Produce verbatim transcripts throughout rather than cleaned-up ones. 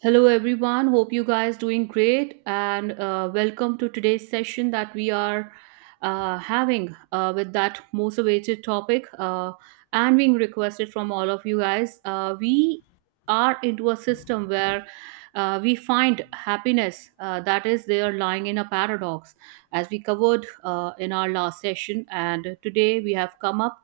Hello everyone. Hope you guys doing great and uh, welcome to today's session that we are uh, having uh, with that most awaited topic uh, and being requested from all of you guys. Uh, we are into a system where uh, we find happiness uh, that is there lying in a paradox, as we covered uh, in our last session. And today we have come up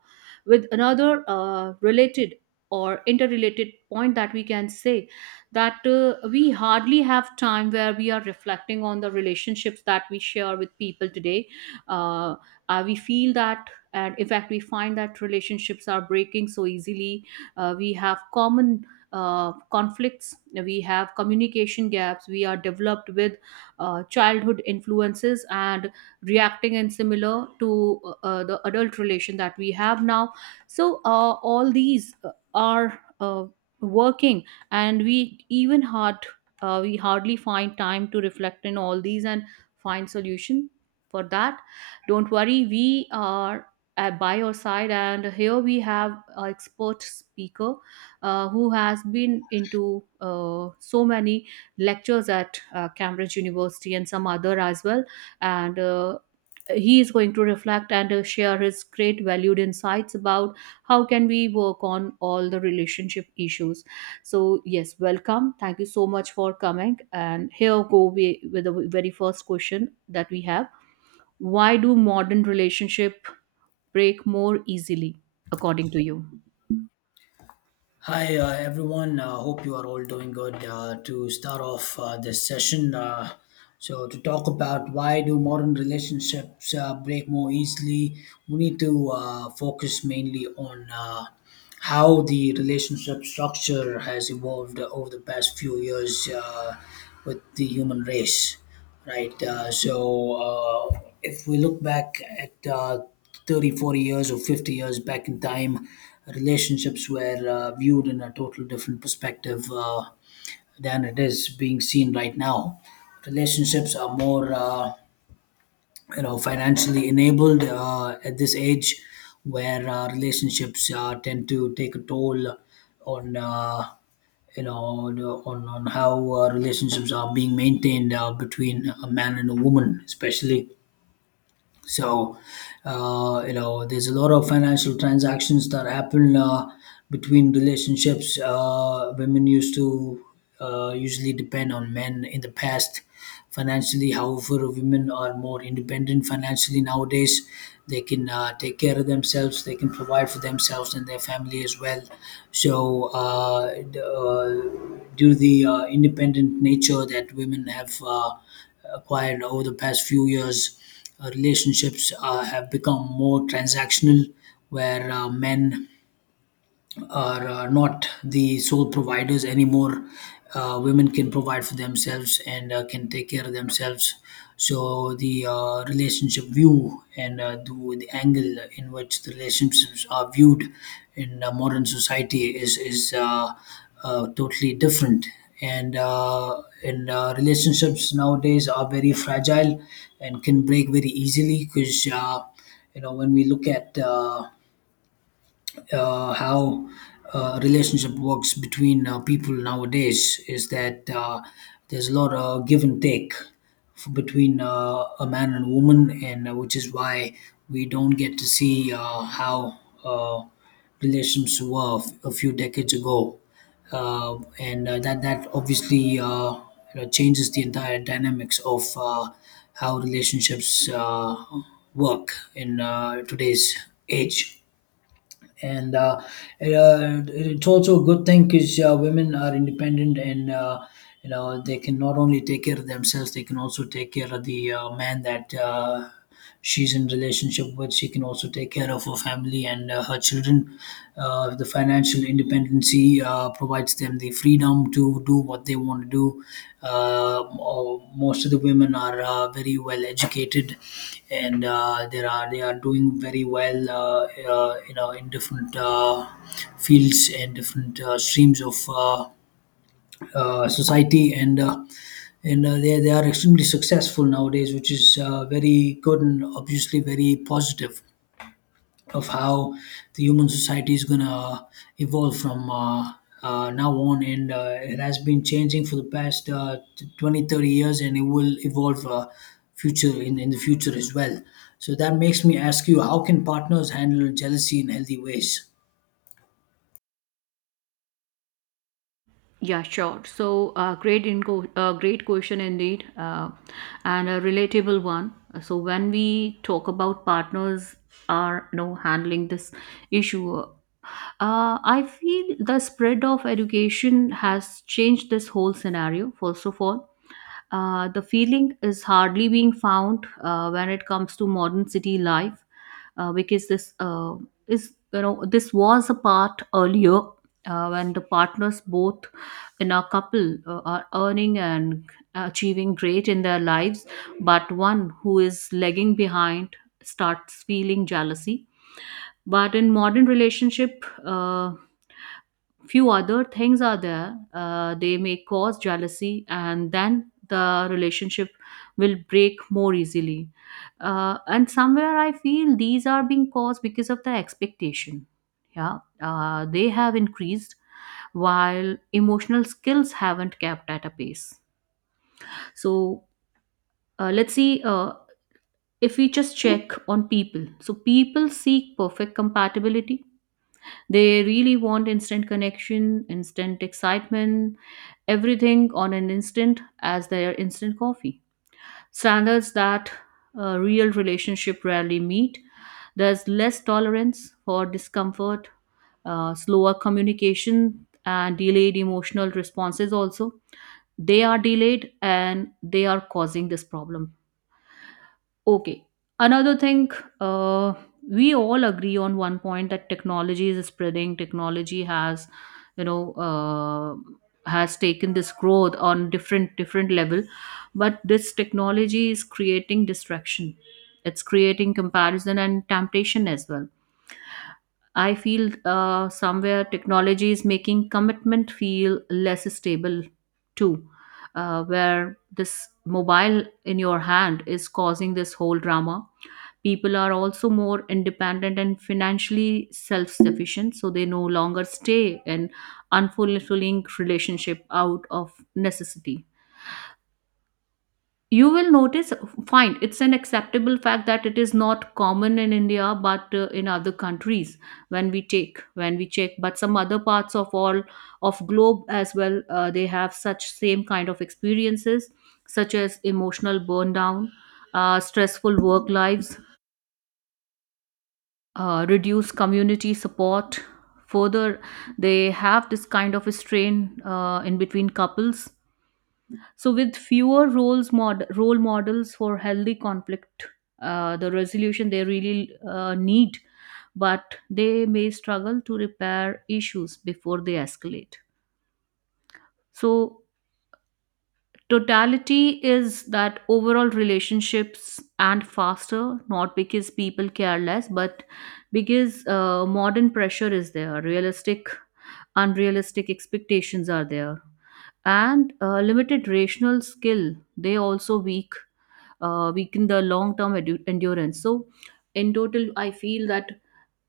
with another uh, related or interrelated point that we can say that uh, we hardly have time where we are reflecting on the relationships that we share with people today. Uh, uh, we feel that, and in fact, we find that relationships are breaking so easily. Uh, we have common uh, conflicts, we have communication gaps, we are developed with uh, childhood influences and reacting in similar to uh, uh, the adult relation that we have now. So, uh, all these uh, are uh, working and we even hard uh, we hardly find time to reflect in all these and find solution for that. Don't worry, we are uh, by your side, and here we have an expert speaker uh, who has been into uh, so many lectures at uh, Cambridge University and some other as well, and uh, he is going to reflect and uh, share his great valued insights about how can we work on all the relationship issues. So, yes, welcome. Thank you so much for coming. And here go we, with the very first question that we have. Why do modern relationship break more easily, according to you? Hi, uh, everyone. Uh, hope you are all doing good. Uh, to start off uh, this session, uh, so to talk about why do modern relationships uh, break more easily, we need to uh, focus mainly on uh, how the relationship structure has evolved over the past few years uh, with the human race. Right. Uh, so uh, if we look back at uh, thirty, forty years or fifty years back in time, relationships were uh, viewed in a total different perspective uh, than it is being seen right now. Relationships are more uh, you know financially enabled uh, at this age where uh, relationships uh, tend to take a toll on uh, you know on, on on how uh, relationships are being maintained uh, between a man and a woman, especially. So, uh, you know, there's a lot of financial transactions that happen uh, between relationships. Uh, women used to uh, usually depend on men in the past financially. However, women are more independent financially nowadays. They can uh, take care of themselves. They can provide for themselves and their family as well. So, uh, d- uh, due to the uh, independent nature that women have Uh, acquired over the past few years, Uh, relationships uh, have become more transactional, where uh, men are uh, not the sole providers anymore. Uh, women can provide for themselves and uh, can take care of themselves. So the uh, relationship view and uh, the, the angle in which the relationships are viewed in uh, modern society is is uh, uh, totally different. And uh, and uh, relationships nowadays are very fragile and can break very easily because, uh, you know when we look at uh, uh, how uh, relationship works between uh, people nowadays, is that uh, there's a lot of give and take f- between uh, a man and a woman, and uh, which is why we don't get to see uh, how uh, relations were f- a few decades ago, uh, and uh, that that obviously uh, you know, changes the entire dynamics of uh, how relationships uh, work in uh, today's age. and uh, it, uh, it's also a good thing because uh, women are independent, and uh, you know they can not only take care of themselves, they can also take care of the uh, man that uh, she's in relationship with. She can also take care of her family and uh, her children. Uh, the financial independence, dependency, uh, provides them the freedom to do what they want to do. Uh, mo- most of the women are uh, very well educated, and uh, there are they are doing very well uh, uh, you know, in different uh, fields and different uh, streams of uh, uh, society, and uh, and uh, they they are extremely successful nowadays, which is uh, very good and obviously very positive of how the human society is gonna uh, evolve from uh, uh, now on. And uh, it has been changing for the past uh, t- twenty thirty years, and it will evolve uh, future in, in the future as well. So that makes me ask you, how can partners handle jealousy in healthy ways? Yeah, sure. So, uh, great inco- uh, great question indeed, uh, and a relatable one. So, when we talk about partners are, you know, handling this issue, uh, I feel the spread of education has changed this whole scenario. First of all, Uh, the feeling is hardly being found uh, when it comes to modern city life uh, because this uh, is, you know, this was a part earlier uh, when the partners both in a couple uh, are earning and achieving great in their lives, but one who is lagging behind starts feeling jealousy. But in modern relationship uh, few other things are there, uh, they may cause jealousy and then the relationship will break more easily. Uh, and somewhere I feel these are being caused because of the expectation, yeah. Uh, they have increased while emotional skills haven't kept at a pace. So uh, let's see, uh, if we just check on people, so people seek perfect compatibility. They really want instant connection, instant excitement, everything on an instant as their instant coffee. Standards that a real relationship rarely meet. There's less tolerance for discomfort, uh, slower communication, and delayed emotional responses also. They are delayed and they are causing this problem. Okay. Another thing, uh, we all agree on one point that technology is spreading. Technology has, you know, uh, has taken this growth on different different level, but this technology is creating distraction. It's creating comparison and temptation as well. I feel uh, somewhere technology is making commitment feel less stable too, uh, where this mobile in your hand is causing this whole drama. People are also more independent and financially self sufficient, so they no longer stay in unfulfilling relationship out of necessity. You will notice, fine, it's an acceptable fact that it is not common in India, but uh, in other countries when we take, when we check, but some other parts of all of globe as well, uh, they have such same kind of experiences, such as emotional burn down, uh, stressful work lives, uh, reduce community support, further they have this kind of a strain uh, in between couples. So with fewer roles mod- role models for healthy conflict, uh, the resolution they really uh, need, but they may struggle to repair issues before they escalate. So totality is that overall relationships and faster, not because people care less, but because uh, modern pressure is there, realistic, unrealistic expectations are there, and uh, limited rational skill. They also weak, uh, weaken the long term edu- endurance. So, in total, I feel that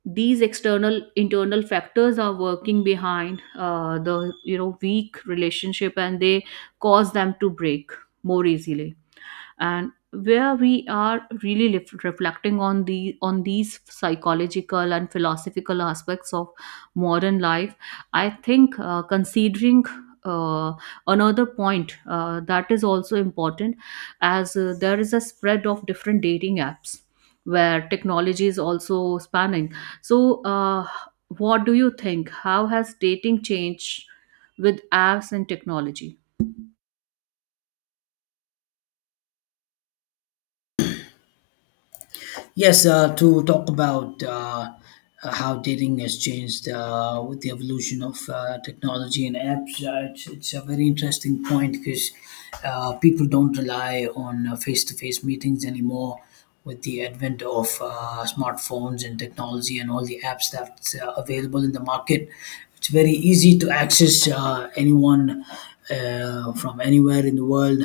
these external internal factors are working behind uh, the, you know, weak relationship and they cause them to break more easily. And where we are really lef- reflecting on the on these psychological and philosophical aspects of modern life, I think uh, considering uh, another point uh, that is also important as uh, there is a spread of different dating apps where technology is also spanning, so uh, what do you think, how has dating changed with apps and technology? Yes, uh, to talk about uh, how dating has changed uh, with the evolution of uh, technology and apps, uh, it's, it's a very interesting point, because uh, people don't rely on face to face meetings anymore with the advent of uh, smartphones and technology and all the apps that's uh, available in the market. It's very easy to access uh, anyone uh, from anywhere in the world.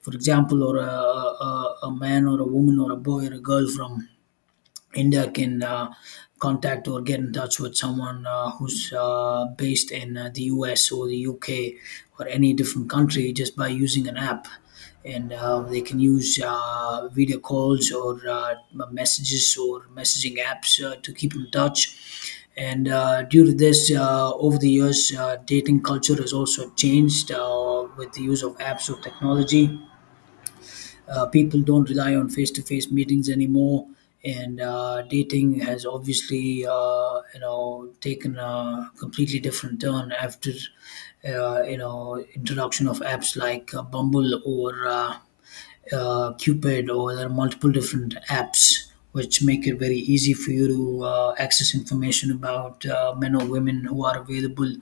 For example, or a, a, a a man or a woman or a boy or a girl from India can uh, contact or get in touch with someone uh, who's uh, based in uh, the U S or the U K or any different country just by using an app. And uh, they can use uh, video calls or uh, messages or messaging apps uh, to keep in touch. And uh, due to this, uh, over the years, uh, dating culture has also changed uh, with the use of apps or technology. Uh, people don't rely on face-to-face meetings anymore, and uh, dating has obviously, uh, you know, taken a completely different turn after, uh, you know, introduction of apps like uh, Bumble or. Uh, uh, Cupid, or there are multiple different apps which make it very easy for you to uh, access information about uh, men or women who are available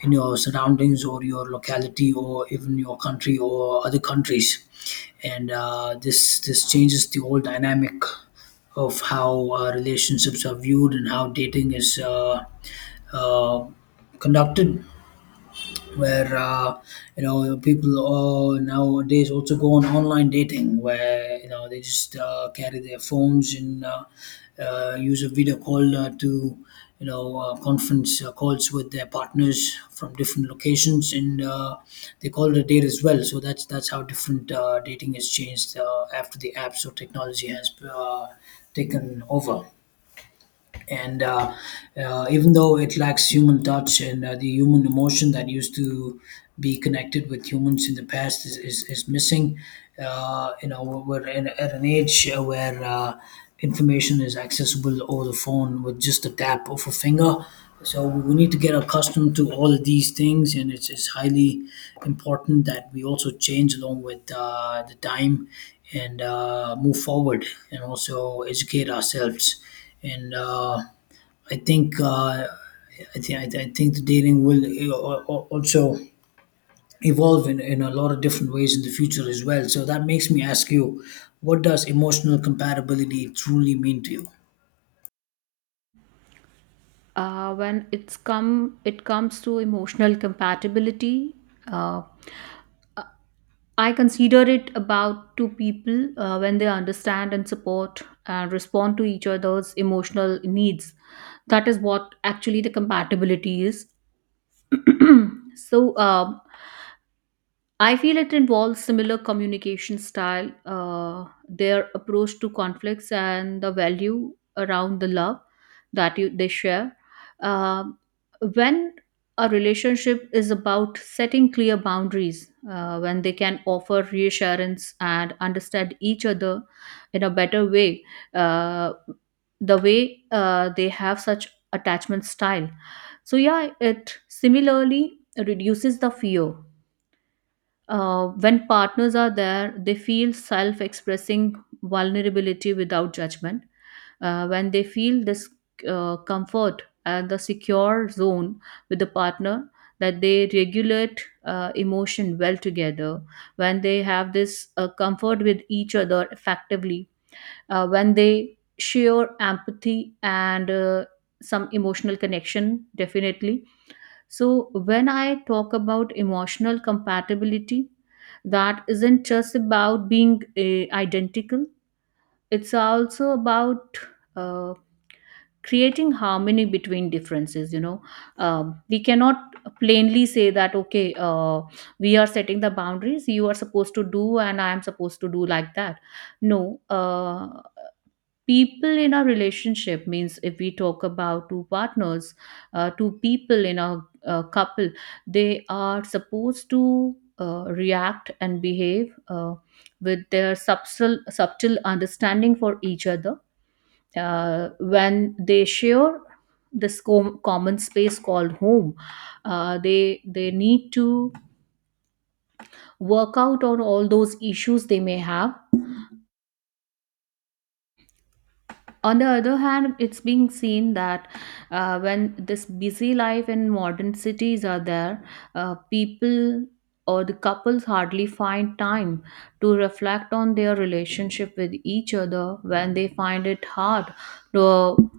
in your surroundings or your locality or even your country or other countries. And uh, this this changes the whole dynamic of how uh, relationships are viewed and how dating is uh, uh, conducted, where, uh, you know people uh, nowadays also go on online dating, where, you know they just uh, carry their phones and uh, uh, use a video call uh, to, you know uh, conference uh, calls with their partners from different locations, and uh, they call it a date as well. So that's that's how different uh, dating has changed uh, after the apps or technology has uh, taken over. And uh, uh, Even though it lacks human touch and uh, the human emotion that used to be connected with humans in the past is, is, is missing, uh, you know we're in, at an age uh, where uh, information is accessible over the phone with just a tap of a finger. So we need to get accustomed to all of these things, and it's, it's highly important that we also change along with uh, the time and uh, move forward and also educate ourselves. And uh, I think uh, I think I think the dating will uh, al- al- also evolve in, in a lot of different ways in the future as well. So that makes me ask you, what does emotional compatibility truly mean to you? Uh, when it's come it comes to emotional compatibility, uh, I consider it about two people uh, when they understand and support and respond to each other's emotional needs. That is what actually the compatibility is. So uh, I feel it involves similar communication style, uh, their approach to conflicts, and the value around the love that you, they share. Um, when a relationship is about setting clear boundaries, uh, when they can offer reassurance and understand each other in a better way, uh, the way uh, they have such attachment style. So yeah, it similarly reduces the fear uh, when partners are there, they feel self expressing vulnerability without judgment. Uh, when they feel this uh, comfort and the secure zone with the partner, that they regulate uh, emotion well together, when they have this uh, comfort with each other effectively, uh, when they share empathy and uh, some emotional connection, definitely. So, when I talk about emotional compatibility, that isn't just about being uh, identical, it's also about uh, creating harmony between differences. You know, um, we cannot plainly say that, okay, uh, we are setting the boundaries, you are supposed to do, and I am supposed to do like that. No, uh, people in our relationship means if we talk about two partners, uh, two people in a, uh couple, they are supposed to uh, react and behave uh, with their subtle subtle understanding for each other uh, when they share this com- common space called home. uh, they they need to work out on all those issues they may have. On the other hand, it's being seen that uh, when this busy life in modern cities are there, uh, people or the couples hardly find time to reflect on their relationship with each other, when they find it hard to,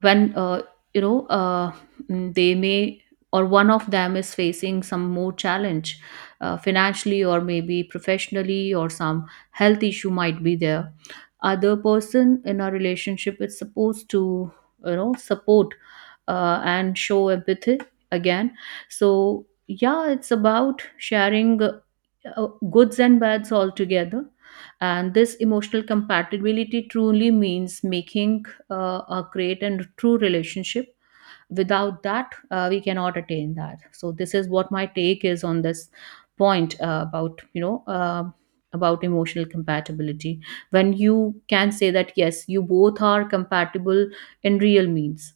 when uh, you know uh, mm, they may or one of them is facing some more challenge uh, financially or maybe professionally or some health issue might be there. Other person in a relationship is supposed to, you know, support uh, and show empathy again. So yeah, it's about sharing uh, uh, goods and bads all together, and this emotional compatibility truly means making uh, uh, create a great and true relationship. Without that, uh, we cannot attain that. So this is what my take is on this point uh, about you know uh, about emotional compatibility. When you can say that yes, you both are compatible in real means.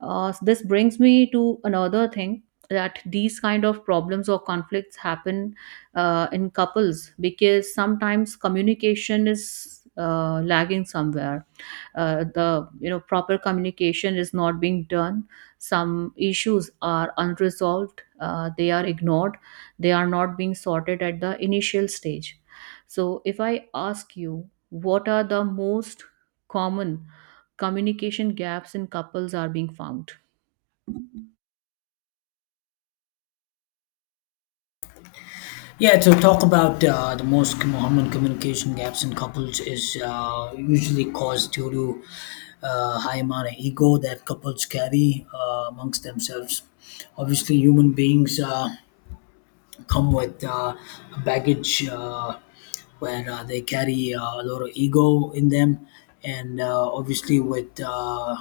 Uh, so this brings me to another thing, that these kind of problems or conflicts happen uh, in couples because sometimes communication is uh, lagging somewhere. Uh, the, you know, proper communication is not being done, some issues are unresolved, uh, they are ignored, they are not being sorted at the initial stage. So if I ask you, what are the most common communication gaps in couples are being found? Yeah, to talk about uh, the most common communication gaps in couples is uh, usually caused due to uh, high amount of ego that couples carry uh, amongst themselves. Obviously, human beings. Uh, come with uh, baggage, uh, where uh, they carry uh, a lot of ego in them. And uh, obviously, with uh,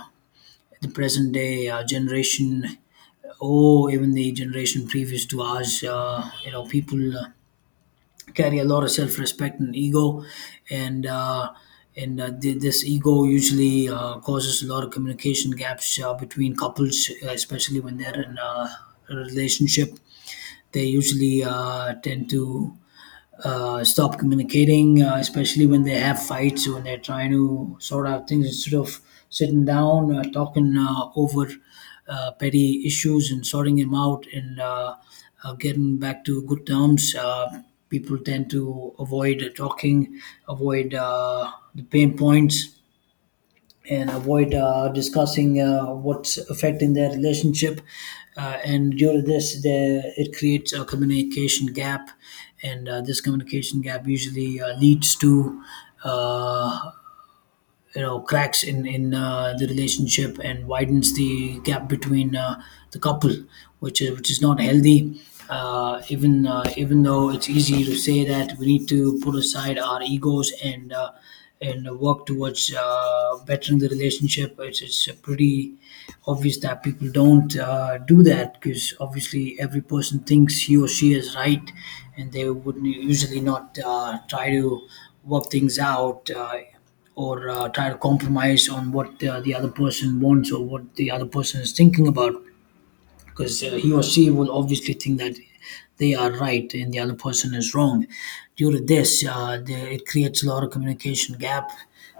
the present day uh, generation, or even the generation previous to us, uh, you know, people uh, carry a lot of self-respect and ego, and uh, and uh, th- this ego usually uh, causes a lot of communication gaps uh, between couples, uh, especially when they're in uh, a relationship. They usually uh, tend to uh, stop communicating, uh, especially when they have fights, when they're trying to sort out things instead of sitting down, uh, talking uh, over uh, petty issues and sorting them out and uh, uh, getting back to good terms. Uh, people tend to avoid uh, talking, avoid uh, the pain points, and avoid uh, discussing uh, what's affecting their relationship. Uh, and due to this, there, it creates a communication gap, and uh, this communication gap usually uh, leads to uh, you know cracks in in uh, the relationship, and widens the gap between uh, the couple, which is which is not healthy. Uh, even uh, even though it's easy to say that we need to put aside our egos and uh, and work towards uh, bettering the relationship, it's it's a pretty obvious that people don't uh, do that, because obviously every person thinks he or she is right, and they would usually not uh, try to work things out, uh, or uh, try to compromise on what uh, the other person wants or what the other person is thinking about, because uh, he or she will obviously think that they are right and the other person is wrong. Due to this, uh, the, it creates a lot of communication gap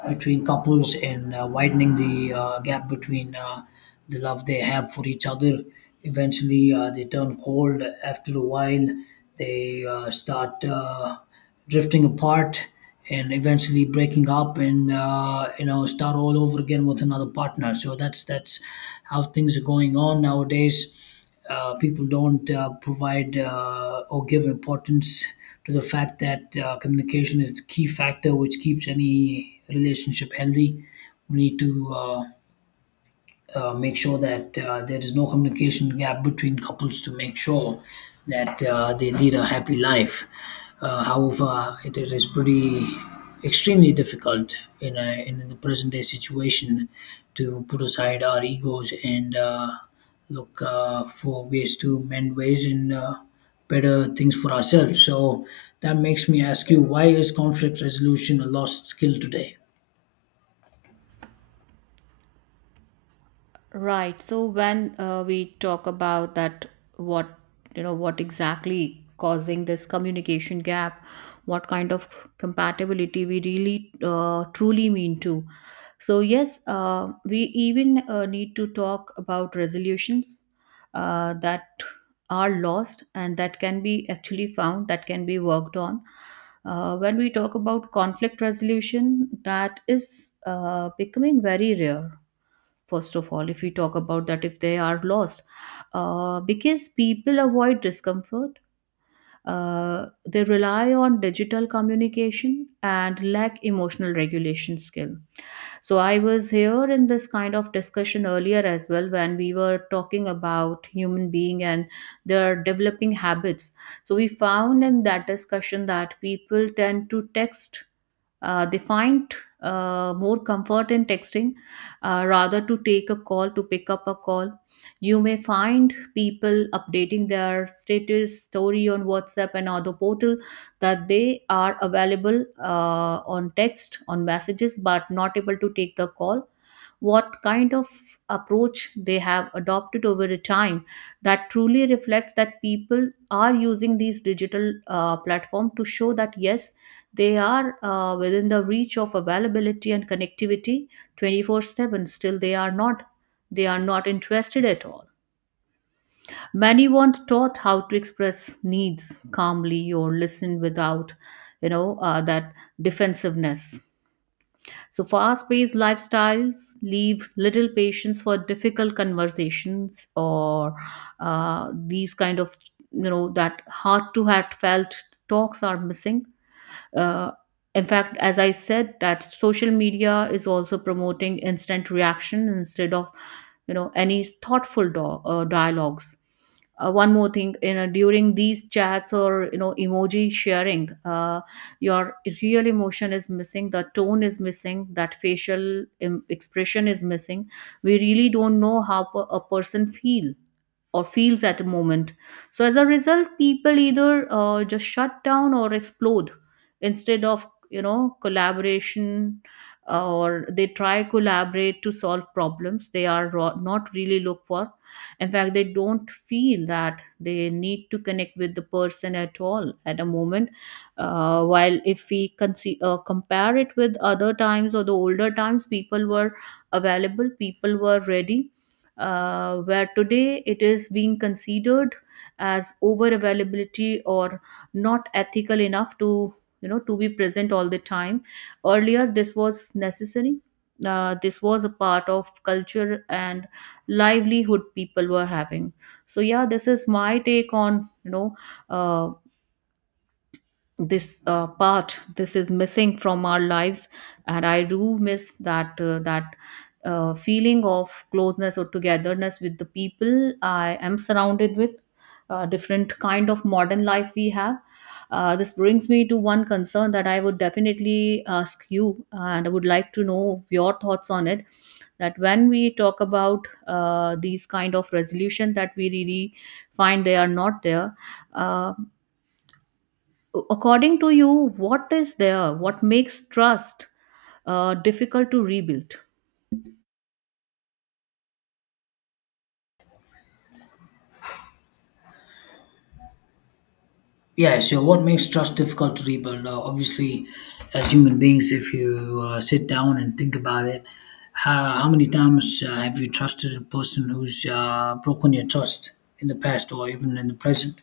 between couples, and uh, widening the uh, gap between uh, the love they have for each other. Eventually, uh, they turn cold after a while. They uh, start. Uh, drifting apart and eventually breaking up, and uh, you know start all over again with another partner. So that's that's how things are going on nowadays. Uh, people don't uh, provide uh, or give importance to the fact that uh, communication is the key factor which keeps any relationship healthy. We need to uh, uh, make sure that uh, there is no communication gap between couples, to make sure that uh, they lead a happy life. Uh, however, it, it is pretty extremely difficult in, a, in the present day situation to put aside our egos and uh, look uh, for ways to mend ways and uh, better things for ourselves. So that makes me ask you, why is conflict resolution a lost skill today? Right. So when uh, we talk about that, what, you know, what exactly causing this communication gap, what kind of compatibility we really uh, truly mean to. So yes, uh, we even uh, need to talk about resolutions uh, that are lost and that can be actually found, that can be worked on. Uh, when we talk about conflict resolution, that is uh, becoming very rare. First of all, if we talk about that, if they are lost, uh, because people avoid discomfort, uh, they rely on digital communication and lack emotional regulation skill. So I was here in this kind of discussion earlier as well when we were talking about human being and their developing habits. So we found in that discussion that people tend to text. Uh, they find uh, more comfort in texting uh, rather to take a call to pick up a call. You may find people updating their status story on WhatsApp and other portal that they are available uh, on text on messages but not able to take the call, what kind of approach they have adopted over a time that truly reflects that people are using these digital uh, platform to show that yes, they are uh, within the reach of availability and connectivity twenty four seven. Still they are not they are not interested at all. Many weren't taught how to express needs calmly or listen without you know uh, that defensiveness. So fast-paced lifestyles leave little patience for difficult conversations, or uh, these kind of you know that heart to heart felt talks are missing. uh, in fact, as I said, that social media is also promoting instant reaction instead of you know any thoughtful do- uh, dialogues. Uh, one more thing, you know, during these chats or, you know, emoji sharing, uh, your real emotion is missing, the tone is missing, that facial im- expression is missing. We really don't know how per- a person feel or feels at a moment. So as a result, people either uh, just shut down or explode instead of, you know, collaboration. Uh, or they try collaborate to solve problems they are ro- not really look for. In fact, they don't feel that they need to connect with the person at all at a moment. Uh, while if we conce- uh, compare it with other times or the older times, people were available, people were ready. Uh, where today it is being considered as over availability or not ethical enough to, you know, to be present all the time. Earlier this was necessary. Uh, this was a part of culture and livelihood people were having. So yeah, this is my take on, you know, uh, this uh, part, this is missing from our lives. And I do miss that uh, that uh, feeling of closeness or togetherness with the people I am surrounded with. Uh, different kind of modern life we have. Uh, this brings me to one concern that I would definitely ask you, uh, and I would like to know your thoughts on it, that when we talk about uh, these kind of resolution that we really find they are not there. uh, According to you, what is there? What makes trust uh, difficult to rebuild? Yeah, so what makes trust difficult to rebuild? Uh, obviously, as human beings, if you uh, sit down and think about it, how, how many times uh, have you trusted a person who's uh, broken your trust in the past or even in the present?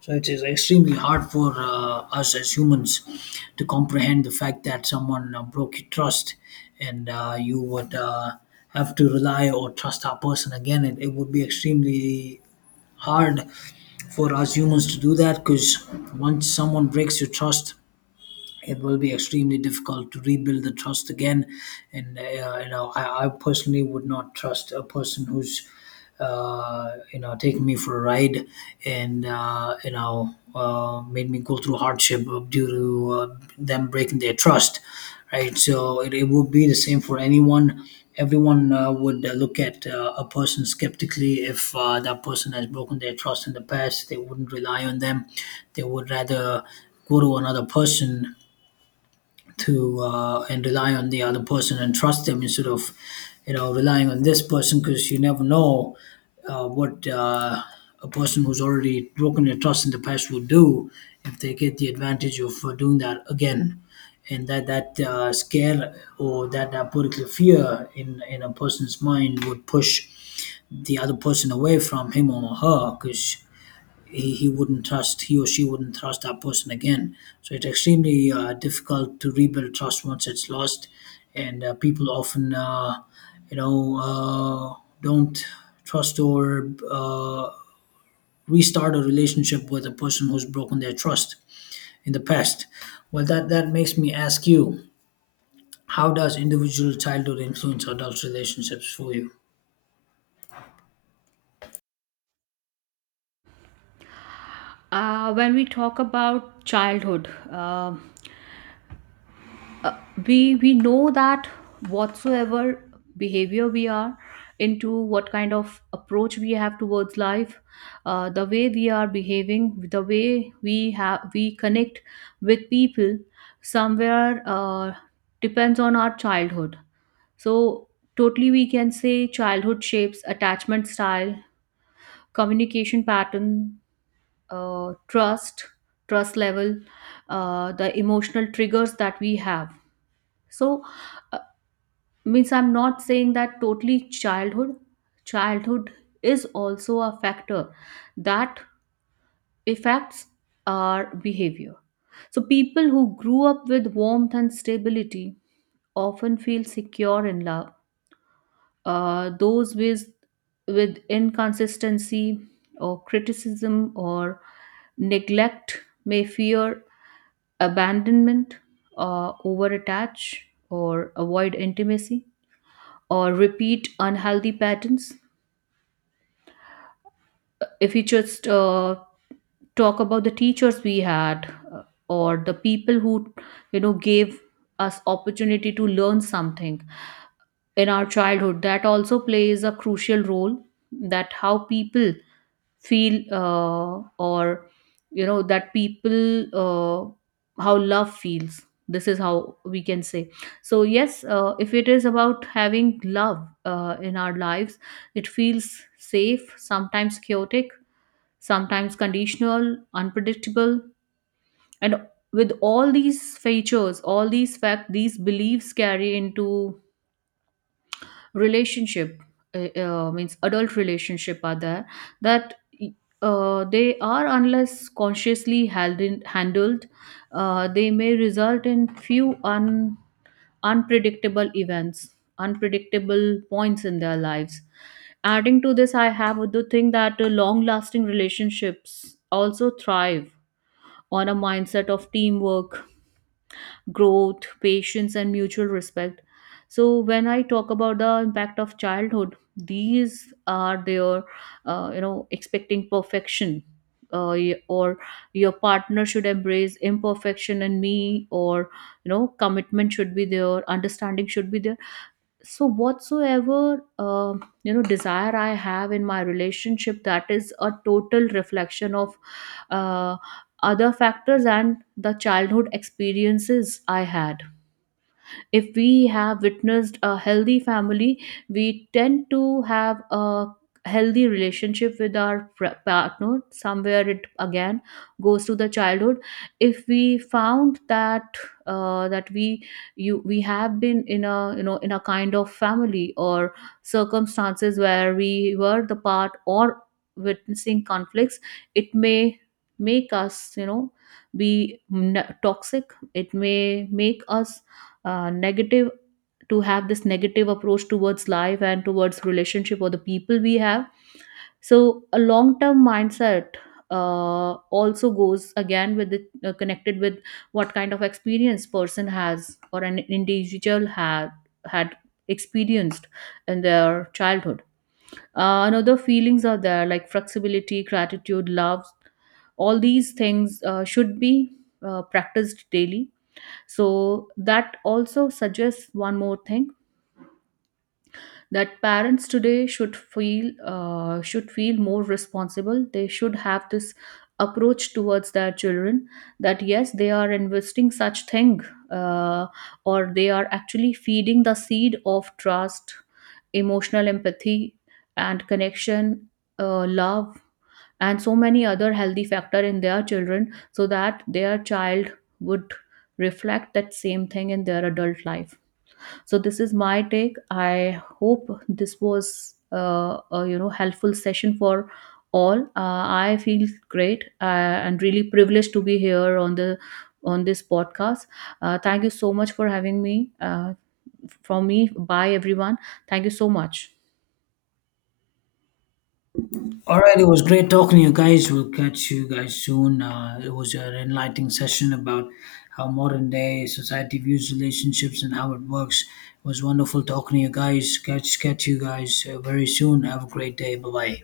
So it is extremely hard for uh, us as humans to comprehend the fact that someone uh, broke your trust, and uh, you would uh, have to rely or trust that person again. It, it would be extremely hard for us humans to do that, because once someone breaks your trust, it will be extremely difficult to rebuild the trust again. And, uh, you know, I, I personally would not trust a person who's, uh, you know taking me for a ride, and uh, you know uh, made me go through hardship due to uh, them breaking their trust, right? So it, it would be the same for anyone. Everyone uh, would uh, look at uh, a person skeptically if uh, that person has broken their trust in the past. They wouldn't rely on them. They would rather go to another person to uh, and rely on the other person and trust them, instead of you know relying on this person, because you never know uh, what uh, a person who's already broken your trust in the past will do if they get the advantage of uh, doing that again. And that that uh, scare, or that, that particular fear in in a person's mind would push the other person away from him or her, because he, he wouldn't trust, he or she wouldn't trust that person again. So it's extremely uh, difficult to rebuild trust once it's lost, and uh, people often, uh, you know uh, don't trust or uh, restart a relationship with a person who's broken their trust in the past. Well, that that makes me ask you, how does individual childhood influence adult relationships for you? Uh, when we talk about childhood, um, uh, we we know that whatsoever behavior we are into, what kind of approach we have towards life, uh, the way we are behaving, the way we have we connect with people, somewhere uh, depends on our childhood. So totally, we can say childhood shapes attachment style, communication pattern, uh, trust, trust level, uh, the emotional triggers that we have. So, uh, means I'm not saying that totally childhood. Childhood is also a factor that affects our behavior. So people who grew up with warmth and stability often feel secure in love. Uh, those with with inconsistency or criticism or neglect may fear abandonment, uh, over attach or avoid intimacy or repeat unhealthy patterns. If we just uh, talk about the teachers we had, uh, or the people who, you know, gave us opportunity to learn something in our childhood, that also plays a crucial role, that how people feel, uh, or, you know, that people uh, how love feels. This is how we can say. So yes, uh, if it is about having love uh, in our lives, it feels safe, sometimes chaotic, sometimes conditional, unpredictable. And with all these features, all these facts, these beliefs carry into relationship. Uh, uh, means adult relationship are there, that uh, they are unless consciously held in, handled, uh, they may result in few un, unpredictable events, unpredictable points in their lives. Adding to this, I have the thing that long lasting relationships also thrive on a mindset of teamwork, growth, patience, and mutual respect. So when I talk about the impact of childhood, these are their, uh, you know, expecting perfection. Uh, y- or your partner should embrace imperfection in me, or, you know, commitment should be there, understanding should be there. So whatsoever uh, you know, desire I have in my relationship, that is a total reflection of uh, other factors and the childhood experiences I had. If we have witnessed a healthy family, we tend to have a healthy relationship with our pr- partner. Somewhere it again goes to the childhood. If we found that uh, that we you we have been in a, you know, in a kind of family or circumstances where we were the part or witnessing conflicts, it may make us, you know, be n- toxic, it may make us uh, negative, to have this negative approach towards life and towards relationship or the people we have. So a long term mindset uh, also goes again with the uh, connected with what kind of experience person has or an individual had had experienced in their childhood. Uh, another feelings are there, like flexibility, gratitude, love, all these things uh, should be uh, practiced daily. So that also suggests one more thing, that parents today should feel uh, should feel more responsible. They should have this approach towards their children, that yes, they are investing such thing, uh, or they are actually feeding the seed of trust, emotional empathy, and connection, uh, love, and so many other healthy factor in their children, so that their child would reflect that same thing in their adult life. So this is my take. I hope this was uh, a, you know, helpful session for all. uh, I feel great uh, and really privileged to be here on the on this podcast. Uh, thank you so much for having me. Uh, from me, bye everyone. Thank you so much. All right, it was great talking to you guys. We'll catch you guys soon. Uh, it was an enlightening session about how modern day society views relationships and how it works. It was wonderful talking to you guys. Catch catch you guys uh, very soon. Have a great day. Bye bye.